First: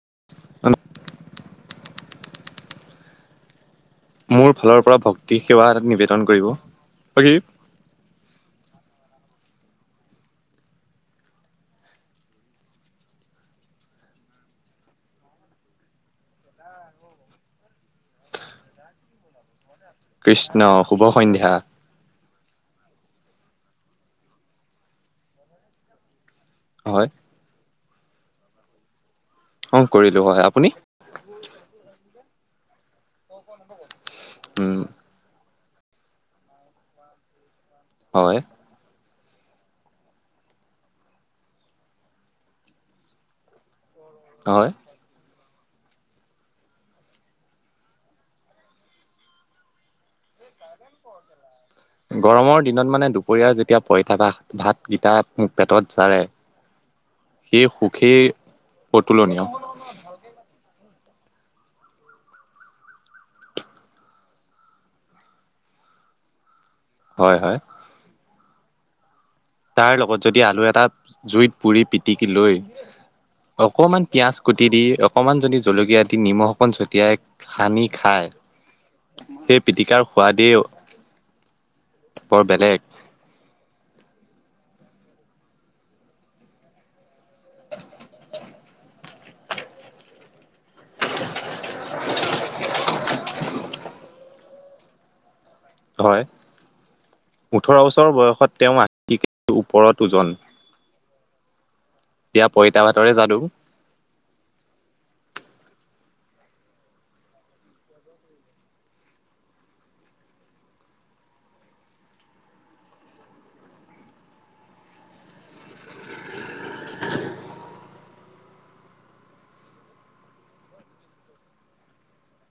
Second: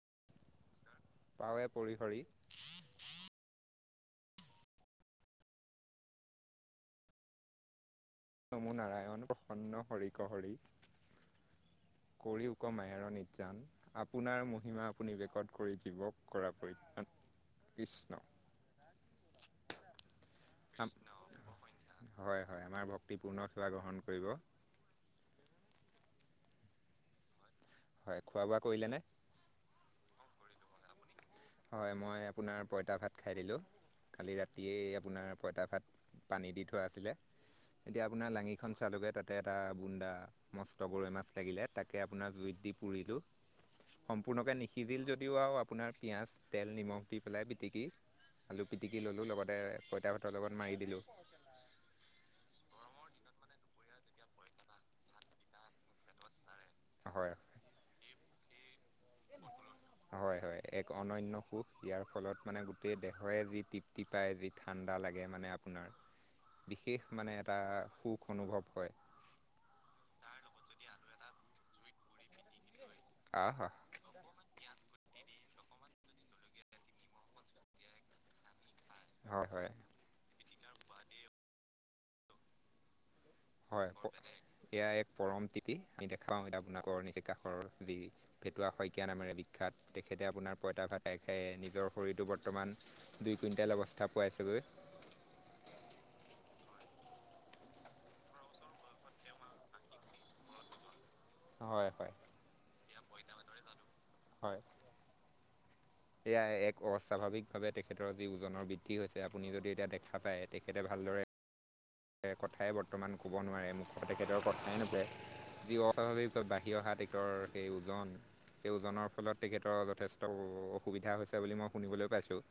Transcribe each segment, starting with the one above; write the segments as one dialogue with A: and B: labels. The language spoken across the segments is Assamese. A: [unintelligible]
B: পাৱে পৰিহৰি
A: মোৰ ফালৰ পৰা ভক্তি, সেৱা এটা নিবেদন কৰিব [unintelligible]
B: মোৰ নাৰায়ণ প্ৰসন্ন হৰিক হৰি কৰি উক মায়াৰ নিতৰাং আপোনাৰ মহিমা আপুনি ৰেকড কৰি জীৱক কৰা কৰি ইচ
A: কৃষ্ণ শুভ সন্ধ্যা।
B: হয় হয় আমাৰ ভক্তি পূৰ্ণ সেৱা গ্ৰহণ কৰিব
A: হয়।
B: হয়, খোৱা বোৱা কৰিলে নে?
A: অ কৰিলো হয়। আপুনি?
B: হয় মই আপোনাৰ পঁইতা ভাত খাই দিলোঁ কালি
A: উম
B: ৰাতিয়েই আপোনাৰ পঁইতা ভাত পানী দি থোৱা আছিলে এতিয়া আপোনাৰ
A: হয়
B: লাঙিখন চালোগে তাত তাতে এটা বুন্দা মস্ত গৰৈ মাছ লাগিলে তাকে আপোনাৰ জুইত দি পুৰিলো। সম্পূৰ্ণকে
A: হয়
B: নিসিজিল যদিও আৰু আপোনাৰ পিঁয়াজ তেল নিমখ দি পেলাই পিটিকি আলু পিটিকি ললোঁ লগতে পঁইতা ভাতৰ লগতে মাৰি দিলো।
A: গৰমৰ দিনত মানে দুপৰীয়া যেতিয়া পইতা ভাস ভাতগিতাপ পেটত জাৰে।
B: হয়
A: সেই সুখেই পৰ্টুলনিয়
B: হয় হয়
A: [unintelligible]
B: এক অনন্য সুখ ইয়াৰ ফলত মানে গোটেই দেহৰে যি তৃপ্তি পায় যি ঠাণ্ডা লাগে মানে আপোনাৰ। বিশেষ
A: হয়
B: মানে
A: হয়
B: এটা সুখ অনুভৱ হয়।
A: তাৰ লগত যদি আলু এটা জুইত পুৰি পিটিকি লৈ
B: আহ হা
A: অকমান পিয়াজ কুটি দি অকণমানজনদি জলকীয়াদি নিমখ অকণ ছটিয়াই সানি খায়।
B: হয়
A: সেই
B: হয়
A: পিটিকাৰ সোৱাদেই বৰ বেলেগ।
B: হয়। এয়া এক পৰম তিপি আমি দেখাও এতিয়া আপোনোকৰ নিচি কাষৰ যি ভেটুৱা শইকীয়া নামেৰে বিখ্যাত তেখেতে আপোনাৰ পইতা ভাতাই খায় নিজৰ শৰীৰটো বৰ্তমান দুই কুইণ্টেল অৱস্থা পোৱাইছে। গৈ।
A: হয়। ওঠৰ বছৰ বয়সত তেওঁ আ ওপৰত ওজন।
B: হয়। হয়
A: এয়া পইতা ভাতৰে যাদু।
B: হয় এয়া এক অস্বাভাৱিক ভাৱে তেখেতৰ যি ওজনৰ বৃদ্ধি হৈছে আপুনি যদি এতিয়া দেখা পায় তেখেতে ভাল- ভালদৰে- কথাই বৰ্তমান ক'ব নোৱাৰে মুখ তেখেতৰ কথাই নুপৰে। যি অস্বাভাৱিক ৰত বাঢ়ি অহা তেটেতৰ সেই ওজন- সেই ওজনৰ ফলত তেখেতৰ যথেষ্ট অসুবিধা হৈছে বুলি মই শুনিবলৈ পাইছোঁ।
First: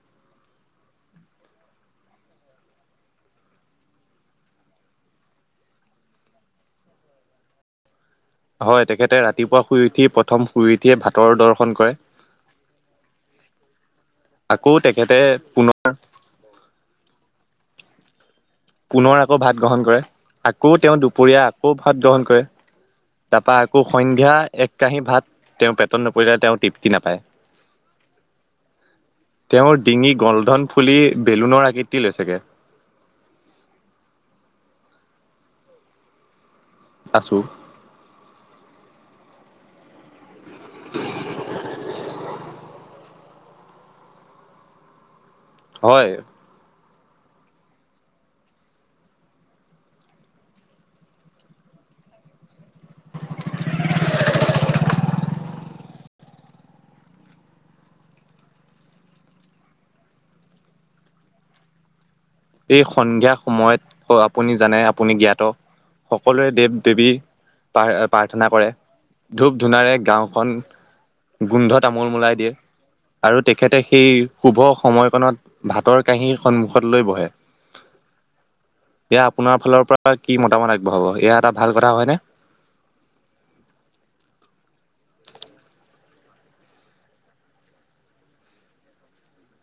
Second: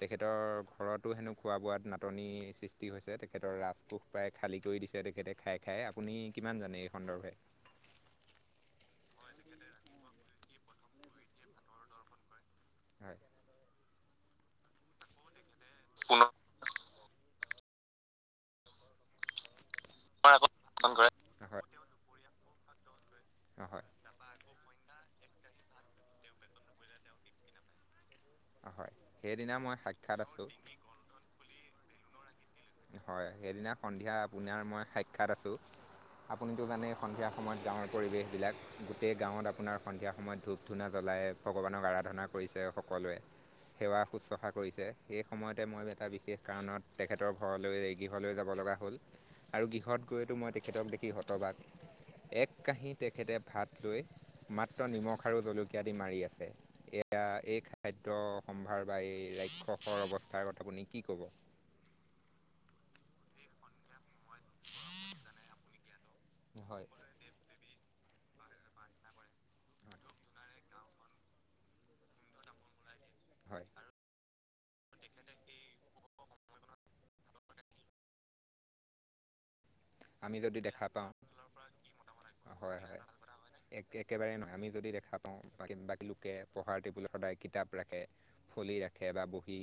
B: তেখেতৰ ঘৰতো হেনো খোৱা বোৱাত নাটনি সৃষ্টি হৈছে। তেখেত- ৰাজকোষ প্ৰায় খালী কৰি দিছে তেখেতে খাই খাই আপুনি কিমান জানে এই সন্দৰ্ভে?
A: হয় তেখেতে ৰাতিপুৱা শুই উঠি প্ৰথম শুই উঠিয়ে ভাতৰ দৰ্শন কৰে।
B: হয়।
A: আকৌ তেখেতে পুনৰ-
B: পুনৰ
A: পুনৰ আকৌ ভাত গ্ৰহণ কৰে। আকৌ তেওঁ দুপৰীয়া আকৌ ভাত গ্ৰহণ কৰে। তাৰপৰা
B: হয়
A: আকৌ
B: হয়
A: সন্ধ্যা এক কাঁহী ভাত তেওঁ পেটত নপৰিলেলে তেওঁ তৃপ্তি নাপায়।
B: হয়। সেইদিনা মই
A: তেওঁৰ ডিঙি
B: সাক্ষাৎ আছোঁ
A: গলধন ফুলি বেলুনৰ আকৃতি লৈছেগে।
B: হয় সেইদিনা সন্ধিয়া আপোনাৰ মই সাক্ষাাত আছো। আপুনিো জানেই সন্ধিয়া
A: আছো
B: সময়ত গাঁৱৰ পৰিৱেশবিলাক গোটেই গাঁৱত আপোনাৰ সন্ধিয়া সময়ত ধূপ ধূনা জ্বলাই ভগৱানক আৰাধনা কৰিছে সকলোৱে সেৱা শুশ্ৰূষা কৰিছে এই সময়তে মই এটা
A: হয়
B: বিশেষ কাৰণত তেখেতৰ ঘৰলৈ গৃহলৈ যাব লগা হ'ল আৰু গৃহত গৈতো মই তেখেতক দেখি শতবাগ এক কাঁহী তেখেতে ভাত লৈ মাত্ৰ নিমখ আৰু জলকীয়াদি মাৰি আছে। এয়া এই খাদ্যয় সম্ভাৰ বা এই ৰাক্ষসৰ অৱস্থাৰত আপুনি কি কব? [inaudible]
A: এই সন্ধিয়া সময়ত - আপুনি জানে আপুনি জ্ঞাত সকলোৰে দেৱ
B: হয়
A: দেৱী পাৰ প্ৰাৰ্থনা কৰে। ধূপ ধূনাৰে গাঁওখন গোন্ধ তামোল মলাই দিয়ে। আৰু
B: হয়
A: তেখেতে সেই শুভ সময়কণত ভাতৰ কাঁহীৰ সন্মুখত লৈ বহে। এয়া আপোনাৰ ফালৰ পৰা কি
B: আমি যদি
A: মতামত
B: দেখা
A: আগবঢ়াব
B: পাও
A: এয়া এটা ভাল কথা হয়নে?
B: হয় হয় একেবাৰে নহয় আমি। যদি দেখা পাওঁ বাকী লোকে পঢ়াৰ টেবুলত সদায় কিতাপ ৰাখে ফলি ৰাখে বা বহি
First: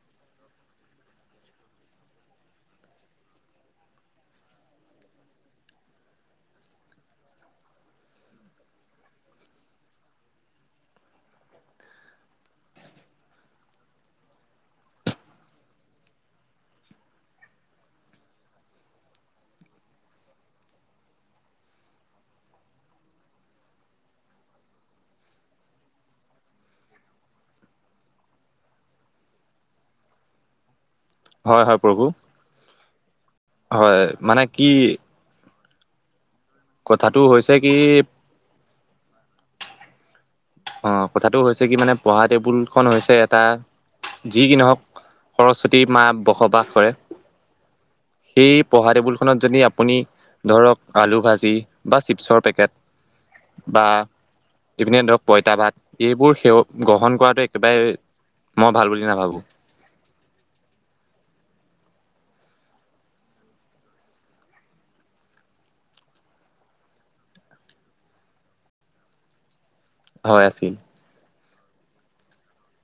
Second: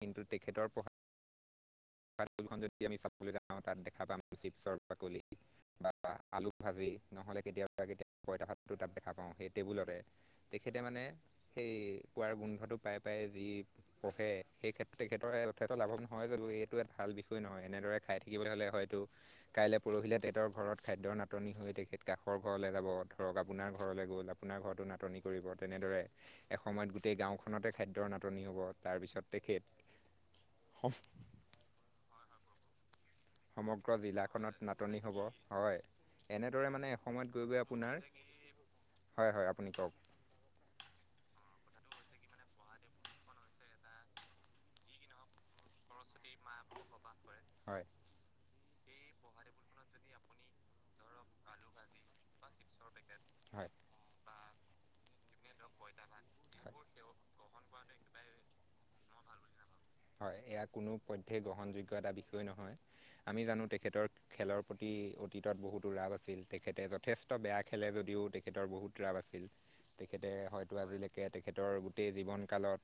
B: কিন্তু তেখেতৰ পঢ়া যদি আমি চাবলৈ যাওঁ তাত দেখা পাম চিপছৰ বাকলি বা আলুক ভাজি নহলে কেতিয়াবা কেতিয় পইতা ভাত তো তাত দেখা পাওঁ সেই টেবুলতে তেখেতে মানে সেই কোৱাৰ গোন্ধটো প্ৰায় পায় যি পঢ়ে সেই ক্ষেত্ৰতে তেখেতৰ লাভৱান নহয় যদিও টা ভাল বিষয় নহয় এনেদৰে খাই থাকিবলৈ হ'লে হয়তো কাইলৈ পৰহিলে তেহতৰ ঘৰত খাদ্যৰ নাটনি হৈ তেখেত কাষৰ ঘৰলৈ যাব ধৰক আপোনাৰ ঘৰলৈ গ'ল আপোনাৰ ঘৰতো নাটনি কৰিব তেনেদৰে এ সময়ত গোটেই গাঁওখনতে খাদ্যৰ নাটনি হ'ব তাৰ পিছত তেখেত
A: হয়, হয়, প্ৰভু।
B: সমগ্ৰ
A: হয় মানে কি
B: জিলাখনত নাটনি হ'ব। হয়। এনেদৰে মানে
A: কথাটো
B: এসময়ত গৈ
A: হৈছে
B: গৈ
A: কি
B: আপোনাৰ হয়, হয় আপুনি কওঁক।
A: অ, ' কথাটো হৈছে কি মানে পঢ়া টেবুলখন হৈছে এটা যি কি নহওঁক সৰস্বতী মা বসবাস কৰে।
B: হয়।
A: এই পঢ়া টেবুলখনত যদি আপুনি ধৰক আলু ভাজি বা চিপছৰ পেকেট
B: হয়।
A: বা ইভিনে ধৰক পইতা ভাত এইবোৰ সেৱ গ্ৰহণ কৰাটো একেবাৰে মই ভাল বুলি নাভাবোঁ।
B: হয়, এয়া কোনো পধ্য গ্ৰহণযোগ্য এটা বিষয় নহয় আমি জানো তেখেতৰ খেলৰ প্ৰতি অতীতত বহুতো ৰাপ আছিল তেখেতে যথেষ্ট বেয়া খেলে যদিও তেখেতৰ বহুত ৰাপ আছিল। তেখেতে
A: হয়
B: হয়তো
A: আছিল
B: আজিলৈকে তেখেতৰ গোটেই জীৱন কালত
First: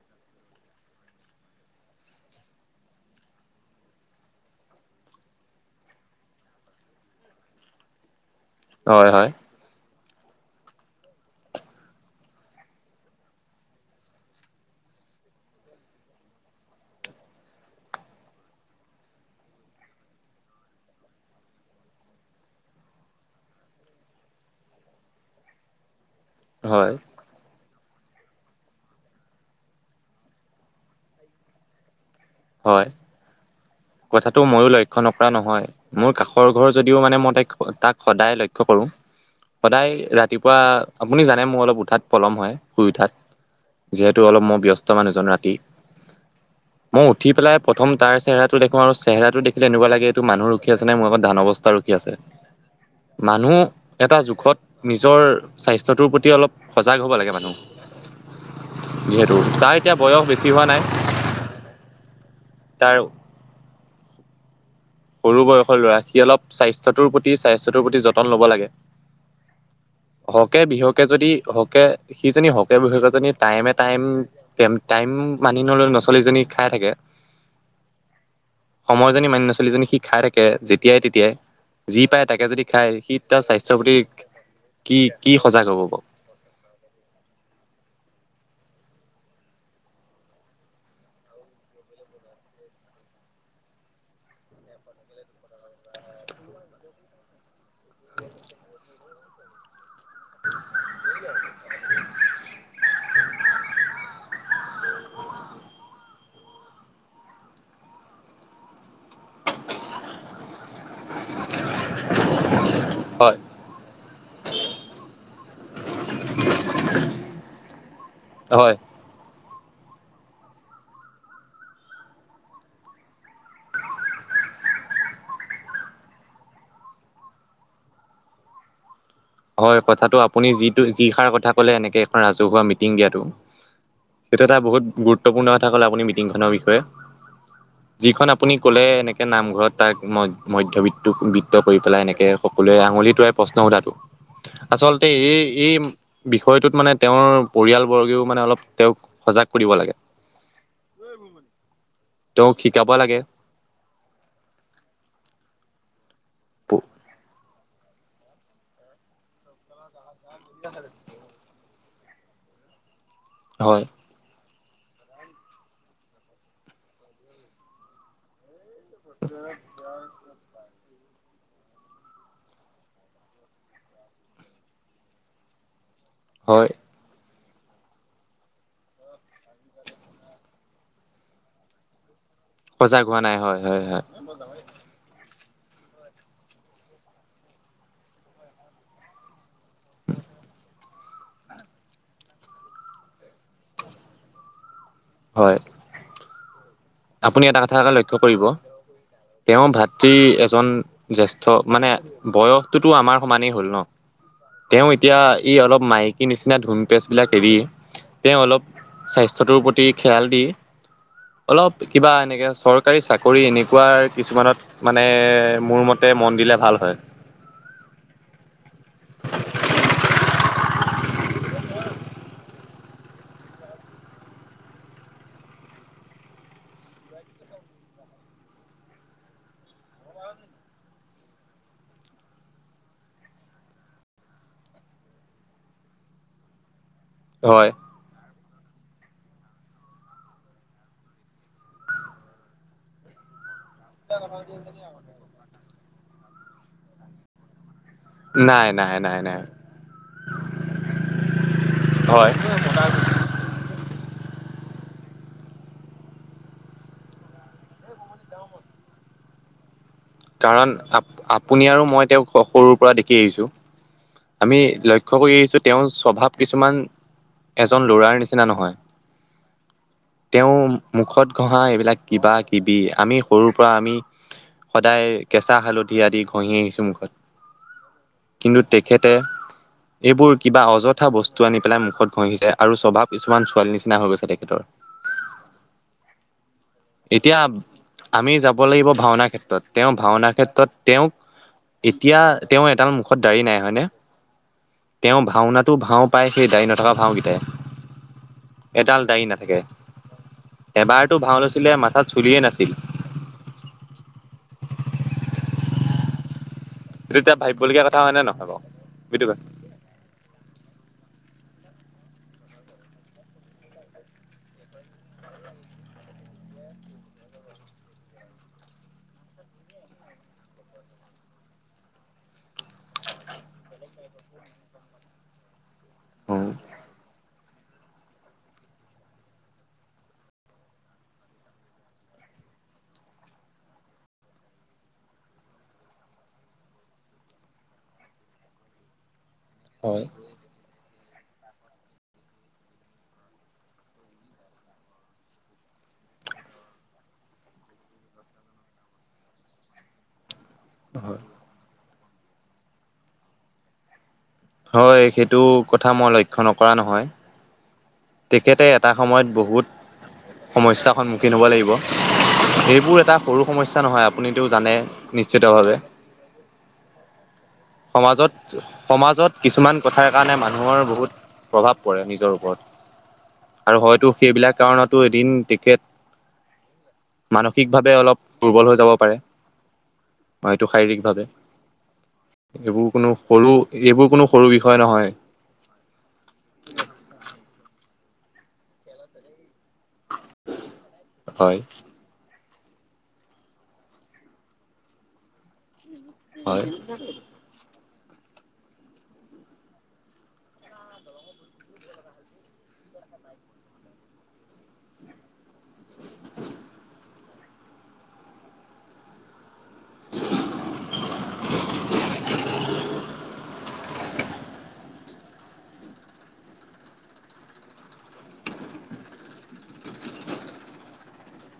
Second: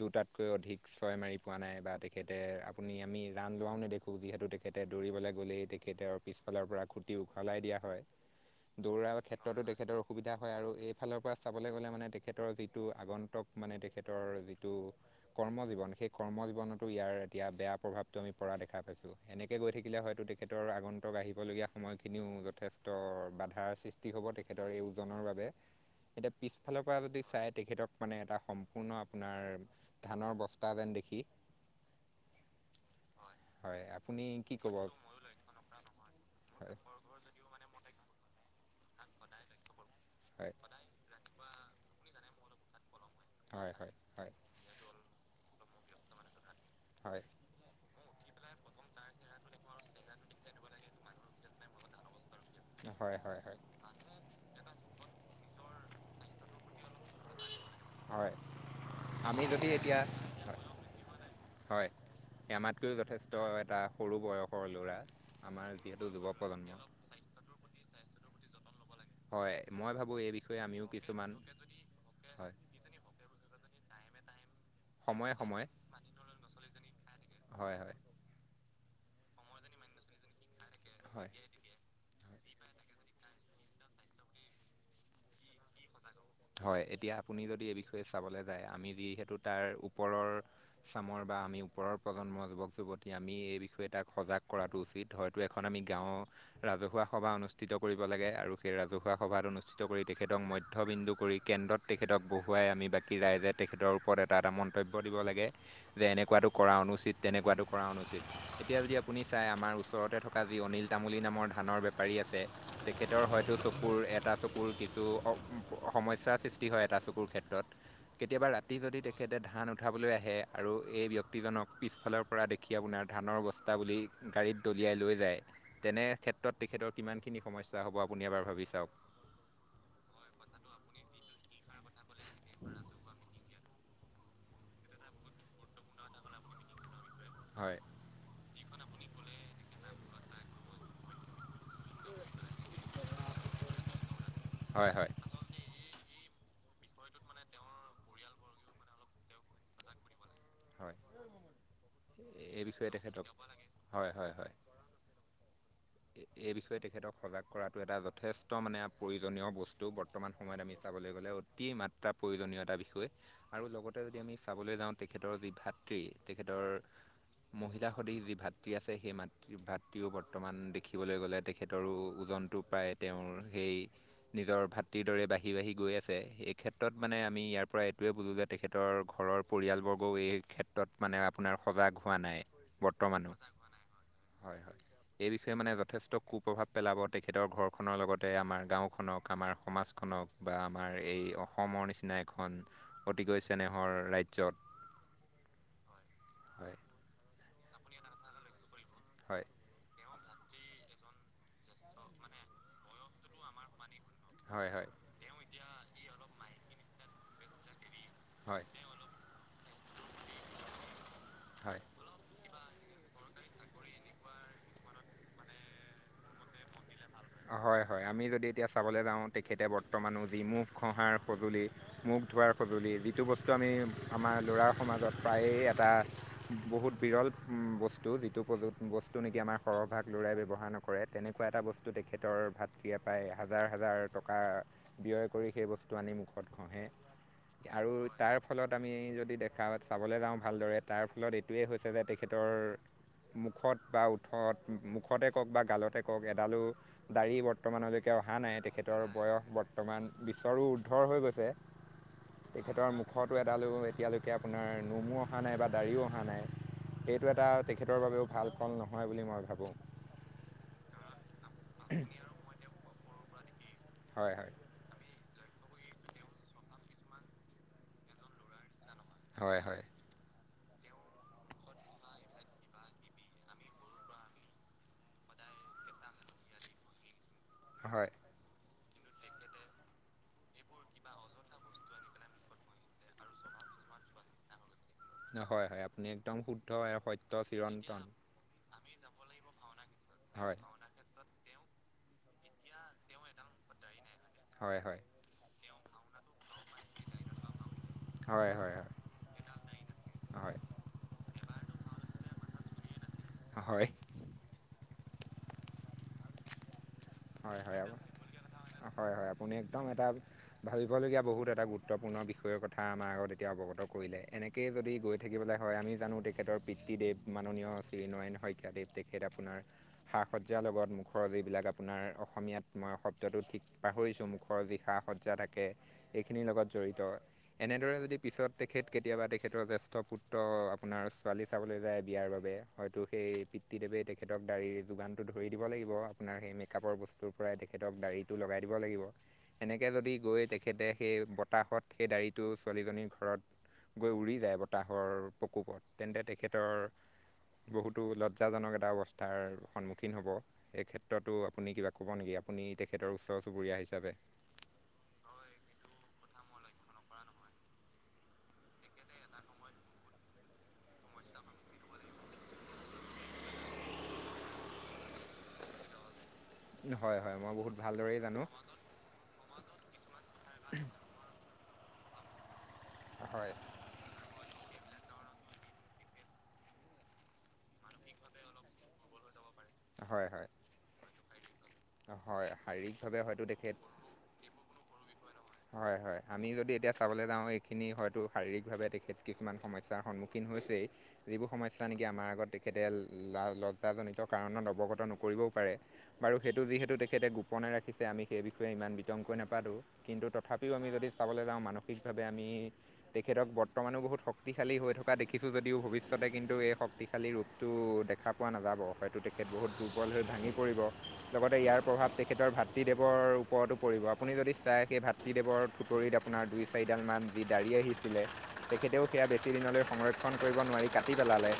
B: দুটাতকৈ অধিক ছয় মাৰি পোৱা নাই বা তেখেতে আপুনি আমি ৰাণ লোৱাও নেদেখোঁ যিহেতু তেখেতে দৌৰিবলৈ গ'লেই তেখেতেৰ পিছ ফালৰ পৰা খুটি উখলাই দিয়া হয়
A: হয়
B: দৌৰাৰ
A: হয়
B: ক্ষেত্ৰতো তেখেতৰ অসুবিধা হয় আৰু এইফালৰ পৰা চাবলৈ গ'লে মানে তেখেতৰ যিটো আগন্তক মানে তেখেতৰ যিটো কৰ্ম জীৱন সেই কৰ্ম জীৱনতো ইয়াৰ এতিয়া বেয়া প্ৰভাৱটো আমি পৰা দেখা পাইছো এনেকে গৈ থাকিলে হয়তো তেখেতৰ আগন্তক আহিবলগীয়া সময়খিনিও যথেষ্ট বাধাৰ সৃষ্টি হ'ব তেখেতৰ এই ওজনৰ বাবে এতিয়া পিছফালৰ
A: হয়
B: পৰা যদি চাই তেখেতক মানে এটা সম্পূৰ্ণ আপোনাৰ ধানৰ বস্তা যেন দে সিক
A: হয়। কথাটো
B: কি
A: ময়ো
B: ক'ব
A: লক্ষ্য নকৰা নহয় মোৰ কাষৰ ঘৰ
B: হয়
A: যদিও মানে মই ত তাক সদায় লক্ষ্ লক্ষ্য কৰোঁ সদায়
B: হয়
A: ৰাতিপুৱা আপুনি জানে মোৰ অলপ উঠাত পলম হয় শুই
B: হয় হয়
A: উঠাত। যিহেতু
B: হয়
A: অলপ মই ব্যস্ত মানুহজন ৰাতি মই
B: হয়
A: উঠি পেলাই প্ৰথম তাৰ চেহৰাত দেখো আৰু চেহেৰাটো দেখিলেনেকুৱা লাগে এইটো মানুহ ৰখি আছে নাই মোৰপ ধানৰ বস্তা ৰখি আছে।
B: হয় হয়
A: মানুহ
B: হয়
A: এটা জোখত নিজৰ স্বাস্থ্যটোৰ প্ৰতি অলপ সজাগ হ'ব লাগে মানুহ
B: হয়
A: যিহেতু
B: আমি যদি
A: তাৰ এতিয়া বয়স বেছি
B: হয়
A: হোৱা নাই।
B: হয় আমাতকৈও
A: তাৰ
B: যথেষ্ট এটা সৰু বয়স
A: সৰু বয়সৰ ল'ৰা সি অলপ
B: প্ৰজন্ম
A: স্বাস্থ্যটোৰ প্ৰতি স্বাস্থ্যটোৰ প্ৰতি যতন ল'ব লাগে।
B: হয়। মই ভাবোঁ এই
A: হকে
B: বিষয়ে আমিও
A: বিহুকে যদি
B: কিছুমান
A: হকে সিজনী
B: হয়
A: হকে বিহুকেজনী টাইমে টাইম টাইম
B: সময়ে
A: মানি
B: সময়ে
A: নলে ন' ছোৱালীজনী খাই থাকে।
B: হয় হয়
A: সময় জনী মানে ছোৱালীজনী সি খাই থাকে যেতিয়াই তেতিয়াই
B: হয়
A: যি পাই তাকে যদি খাই সি তাৰ স্বাস্থ্যৰ প্ৰতি কি কি সজাগ হ'ব বাৰু।
B: হয় এতিয়া আপুনি যদি এই বিষয়ে চাবলৈ য আমি যিহেতু তাৰ ওপৰৰ চামৰ বা আমি ওপৰৰ প্ৰজন্মৰ যুৱক-যুৱতী আমি এই বিষয়ে তাক সজাগ কৰাতটো উচিত হয়তো এখন আমি গাঁও ৰাজহুৱা সভা অনুষ্ঠিত কৰিব লাগে আৰু। আৰু সেই ৰাজহুৱা সভাত অনুষ্ঠিত কৰি তেখেতক মধ্যবিন্দু কৰি কেন্দ্ৰত তেত বহুৱাই আমি বাকী ৰাইজে তেখেতৰ ওপৰত এটা এটা মন্তব্য দিব লাগে যে তেনেকুৱাটো কৰা অনুচিত তেনেকুৱাটো কৰা অনুচিত এতিয়া যদি আপুনি চাই আমাৰ ওচৰতে থকা যি অনিল তামুলী নামৰ ধানৰ বেপাৰী আছে। তেখেতৰ
A: হয়
B: হয়তো চকুৰ এটা চকুৰ কিছু সমস্যাৰ সৃষ্টি হয় এটা চকুৰ ক্ষেত্ৰত কেতিয়াবা ৰাতি
A: হয়
B: যদি তেখেতে ধান উঠাবলৈ আহে আৰু এই ব্যক্তিজনক পিছফালৰ পৰা দেখি আপোনাৰ ধানৰ বস্তা বুলি গাড়ীত দলি উলিয়াই লৈ যায় তেনে ক্ষেত্ৰত তেখেতৰ কিমানখিনি সমস্যা হ'ব আপুনি এবাৰ ভাবি চাওঁক।
A: হয় কথাটো আপুনি যিটো যি সাৰ কথা কলে এনেকে এখন ৰাজহুৱা মিটিং দিয়াতটো সেইটো এটা বহুত গুৰুত্বপূৰ্ণ কথা ক মিটিনৰষয়ে
B: হয়
A: আপুনি ক'লে এনেকৈ নামঘৰত তাক মধ্যবিত্ত বৃত্ত কৰি পেলাই এনেকৈ সকলোৱে আঙুলি তোৱাইল প্ৰশ্ন সোধাটো
B: হয়
A: আচলতে
B: হয়
A: এই, এই বিষয়টোত, মানে তেওঁৰ পৰিয়ালবৰ্গেও, মানে অলপ তেওঁক সজাগ কৰিব লাগে।
B: হয়,
A: তেওঁক
B: এই
A: শিকাব
B: বিষয়ে
A: লাগে
B: তেখেতক হয়, হয়, হয়। [inaudible] এই বিষয়ে তেখেতক সজাগ কৰাটো, এটা যথেষ্ট মানে প্ৰয়োজনীয় বস্তু বৰ্ত বৰ্তমান সময়ত, আমি চাবলৈ গ'লে অতি মাত্ৰা প্ৰয়োজনীয়তা বিষয় আৰু
A: হয়
B: লগতে, যদি আমি চাবলৈ যাওঁ তেখেতৰ যি ভাতৃ, তেখেতৰ মহিলা সদশ যি ভাতৃ মাতৃ আছে সেই মাতৃৰ ভাতৃও বৰ্তমান ৰাখিবলৈ গ'লে তেখেতৰো ওজনটো প্ৰায়, তেওঁৰ সেই, নিজৰ ভাতৰ দৰে বাঢ়ি বাঢ়ি গৈ আছে। এই
A: হয়
B: ক্ষেত্ৰত মানে আমি ইয়াৰ পৰা এইটোৱে বোলোঁ যে, তেখেতৰ ঘৰৰ পৰিয়ালবৰ্গও, এই ক্ষেত্ৰত মানে আপোনাৰ সজাগ হোৱা নাই।
A: সজাগ হোৱা
B: বৰ্তমানো
A: নাই হয়, হয়, হয়।
B: তেওঁ মানে যথেষ্ট কু প্ৰ্ৰভাৱ পেলাব, তেখেতৰ ঘৰখনৰ লগতে, আমাৰ গাঁওখনক, আমাৰ সমাজখনক। বা আমাৰ, এই অসমৰ নিচিনা এখন অতিকৈ চেনেহৰ ৰাজ্যত।
A: হয়।
B: [inaudible]
A: আপুনি এটা কথা এটা লক্ষ্য কৰিব,
B: হয়
A: তেওঁ ভাত। প্ৰতি এজন জেষ্ঠ, মানে বয়সটোতো আমাৰ সমানেই হ'ল ন।
B: হয়
A: তেওঁ
B: হয়
A: এতিয়া, ই, অলপ মাইকীৰ নিচিনা ধুমপেজ বিলাক এৰি তেওঁ অলপ
B: হয়
A: স্বাস্থ্যটোৰ প্ৰতি খয়াল, দি অলপ
B: হয়
A: কিবা এনেকে চৰকাৰী চাকৰি, এনেকুৱা কিছুমানত মানে মোৰ মতে মন দিলে, ভাল হয়।
B: হয় হয় আমি যদি এতিয়া চাবলৈ যাওঁ তেখেতে বৰ্তমানো যি মুখ ঘঁহাৰ সঁজুলি, মুখ ধোৱাৰ সঁজুলি, যিটো বস্তু আমি আমাৰ ল'ৰা সমাজত প্ৰায়ে এটা বহুত বিৰল বস্তু, যিটো প্ৰযু বস্তু, নেকি আমাৰ সৰহৰভাগ লৰাই ব্যৱহাৰ ন। নকৰে, তেনেকুৱা এটা বস্তু। সটো তেখেতৰ ভাত খি, পাই হাজাৰ, হাজাৰ টকা ব্যয় কৰি সেই বস্তু আনি মুখত ঘঁহে।
A: হয়
B: আৰু তাৰ ফলত আমি যদি দেখা চাবলৈ যাওঁ, ভালদৰে তাৰ ফলত এইটোৱেই হৈছে যে তেখেতৰ মুখত বা উঠত মুখতে, কওক বা গালতে কওক, এডালো দাড়ি ব্ত বৰ্তমানলৈকে অহা নাই, তেখেতৰ বয়স বৰ্তমান বিশ্বৰো উৰ্দ্ধৰ হৈ গৈছে।
A: হয়
B: তেখেতৰ মুখতো এডালো, এতিয়ালৈকে আপোনাৰ নোমো অহা নাই, বা দাঢ়িও অহা নাই। এইটো, এটা তেখেতৰ বাবেও ভাল ফল নহয় বুলি মই ভাবো।
A: কাৰণ আ আপুনি আৰু মই তেওঁক সৰুৰ পৰা দেখি আহিছো।
B: হয় হয়
A: আমি লক্ষ্য কৰি আহিছো তেওঁৰ স্বভাৱ কিছুমান, এজন ল'ৰাৰ নিচিনা নহয়।
B: হয়, হয়।
A: তেওঁ মুখত ঘঁহা, এইবিলাক কিবা, কিবি আমি সৰুৰ পৰা আমি সদায় কেঁচা হালধি আদি ঘঁহি আহিছোঁ মুখত,
B: হয়
A: কিন্তু খেতে এইবোৰ কিবা অযথা বস্তু, আনি পেলাই মুখত ঘঁহি যায় আৰু স্বভাৱ কিছুমান ছোৱালীৰ নিচিনা হৈ গৈছে তেখেতৰ।
B: হয়, হয় আপুনি একদম। সত্য
A: এতিয়া
B: চিৰন্তন
A: আমি যাব লাগিব ভাওনা ক্ষেত্ৰত, তেওঁ ভাওনা
B: হয়
A: ক্ষেত্ৰত তেওঁক এতিয়া তেওঁ এডাল মুখত দাৰি নাই হয়নে,
B: হয় হয় হয়
A: তেওঁৰ ভাওনাতো ভাও পাই সেই, ডাড়ী নথকা ভাওঁকেইটাই।
B: হয়
A: এডাল
B: হয়
A: দাৰি নাথাকে, এবাৰতো ভাওলৈ মাথাত, চুলিয়ে নাছিল।
B: হয়
A: সেইটো এতিয়া
B: হয়, হয়,
A: ভাবিবলগীয়া কথা নে নহয় বাৰু
B: হয়,
A: বুজি
B: হয়
A: পাইছা?
B: আপুনি একদম এটা ভাবিবলগীয়া বহুত এটা গুৰুত্বপূৰ্ণ বিষয়ৰ কথা আমাৰ আগত এতিয়া অৱগত কৰিলে, এনেকেই যদি গৈ থাকিবলৈ হয়, আমি জানো তেখেত পিতৃ দেৱ, মাননীয় শ্ৰীনাৰায়ন শইকীয়াদৱ, তেখেত আপোনাৰ সা সজ্জাৰ লগত মুখৰ যিবিলাক আপোনাৰ অসমীয়াত মই শব্দটো ঠিক পাহৰিছোঁ, মুখৰ যষা সজ্জা থাকে। এইখিনিৰ লগত জড়িত এনেদৰে যদি, পিছত তেখেত কেতিয়াবা তেখেতৰ জ্যেষ্ঠ পুত্ৰ আপোনাৰ ছোৱালী চাবলৈ যায়, বিয়াৰ বাবে হয়তো সেই পিতৃ দেৱে তেখেতক দাড়ীৰ যোগানতটো ধৰি দিব লাগিব আপোনাৰ সেই কাপৰ বস্তুৰ পৰাই তেখেতক দাড়ীটো লগাই দিব লাগিব এনেকে যদি গৈ তেখেতে সেই বতাহত সেই দাড়ীটো ছোৱালীজনীৰ ঘৰত গৈ উৰি যায় বতাহৰ প্ৰকোপত তেন্তে তেখেতৰ বহুতো লজ্জাজনক এটা অৱস্থাৰ সন্মুখীন হব এই ক্ষেত্ৰতো আপুনি কিবা ক'ব নেকি আপুনি তেখেতৰ ওচৰ চুবুৰীয়া হিচাপে
A: হয় সেইটো কথা মই লক্ষ্্য নকৰা নহয় তেখেতে এটা সময়ত বহুত সমস্্যাৰ সন্মুখীন হ'ব লাগিব সেইবোৰ এটা সৰু সমস্্যা নহয় আপুনিতটো জানে নিশ্চিত ভাৱে
B: হয় হয় মই বহুত ভালদৰেই
A: সমাজত
B: জানো
A: সমাজত কিছুমান কথাৰ কাৰণে মানুহৰ বহুত প্ৰভাৱ নিজৰ ওপৰত
B: হয়
A: আৰু হয়তো সেইবিলাক কাৰণত এদিন তেখেত মানসিকভাৱে অলপ দুৰ্বল হৈ যাব পাৰে
B: হয় হয়
A: এইটো শাৰীৰিক ভাৱে
B: হয়
A: এইবোৰ কোনো
B: শাৰীৰিকভাৱে হয়তো
A: সৰু
B: তেখেত
A: এইবোৰ কোনো সৰু বিষয় নহয়
B: হয় হয় আমি যদি এতিয়া চাবলৈ যাও খিনি হয়তো শাৰীৰিকভাৱে তেখেত কিছুমান সমস্যাৰ সন্মুখীন হৈছেই যিবোৰ
A: হয়
B: সমস্যা নেকি আমাৰ আগত তে তেতিতো লজ্জাজনিত কাৰণত অৱগত নকৰিবও পাৰে বাৰু সেইটো
A: হয়
B: যিহেত তেখেতে গোপনে ৰাখে ৰাখিছে আমি সেই বিষয়ে ইমান বিতংকৈ নাপাতোঁ কিন্তু তথাপিও আমি যদি চাবলৈ যাওঁ মানসিকভাৱে আমি তেখেতক বৰ্তমানো বহুত শক্তিশালী হৈ থকা দেখিছো যদি দিও ভৱিষ্যতে কিন্তু এই শক্তিশালী ৰূপটো দেখা পোৱা নাযাব হয়তো তেখেত বহুত দুৰ্বল হৈ ভাঙি পৰিব লগতে ইয়াৰ প্ৰভাৱ তেখেতৰ ভাতৃদেৱৰ ওপৰতো পৰি আপুনি যদি চাই সেই ভাতৃদেৱৰ খুটৰিত আপোনাৰ দুই চাৰিডাল মমান যি দাড়ী আহিছিলে কেতিয়াও সেয়া বেছি দিনলৈ সংৰক্ষণ কৰিব নোৱাৰি কাটি পেলালে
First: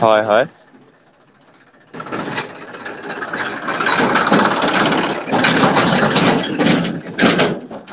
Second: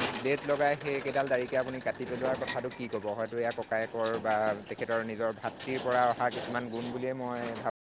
A: হয়
B: ডেট
A: হয়
B: লগাই সেইকেইডাল দাাৰ়কে আপুনি কাটি পেলোৱাৰ কথাটো কি ক'ব হয়তো এয়া কওক কায়কৰ বা তেখেতৰ নিজৰ ভাতৃৰ পৰা অহা কিছুমান গুণ বুলিয়েই মই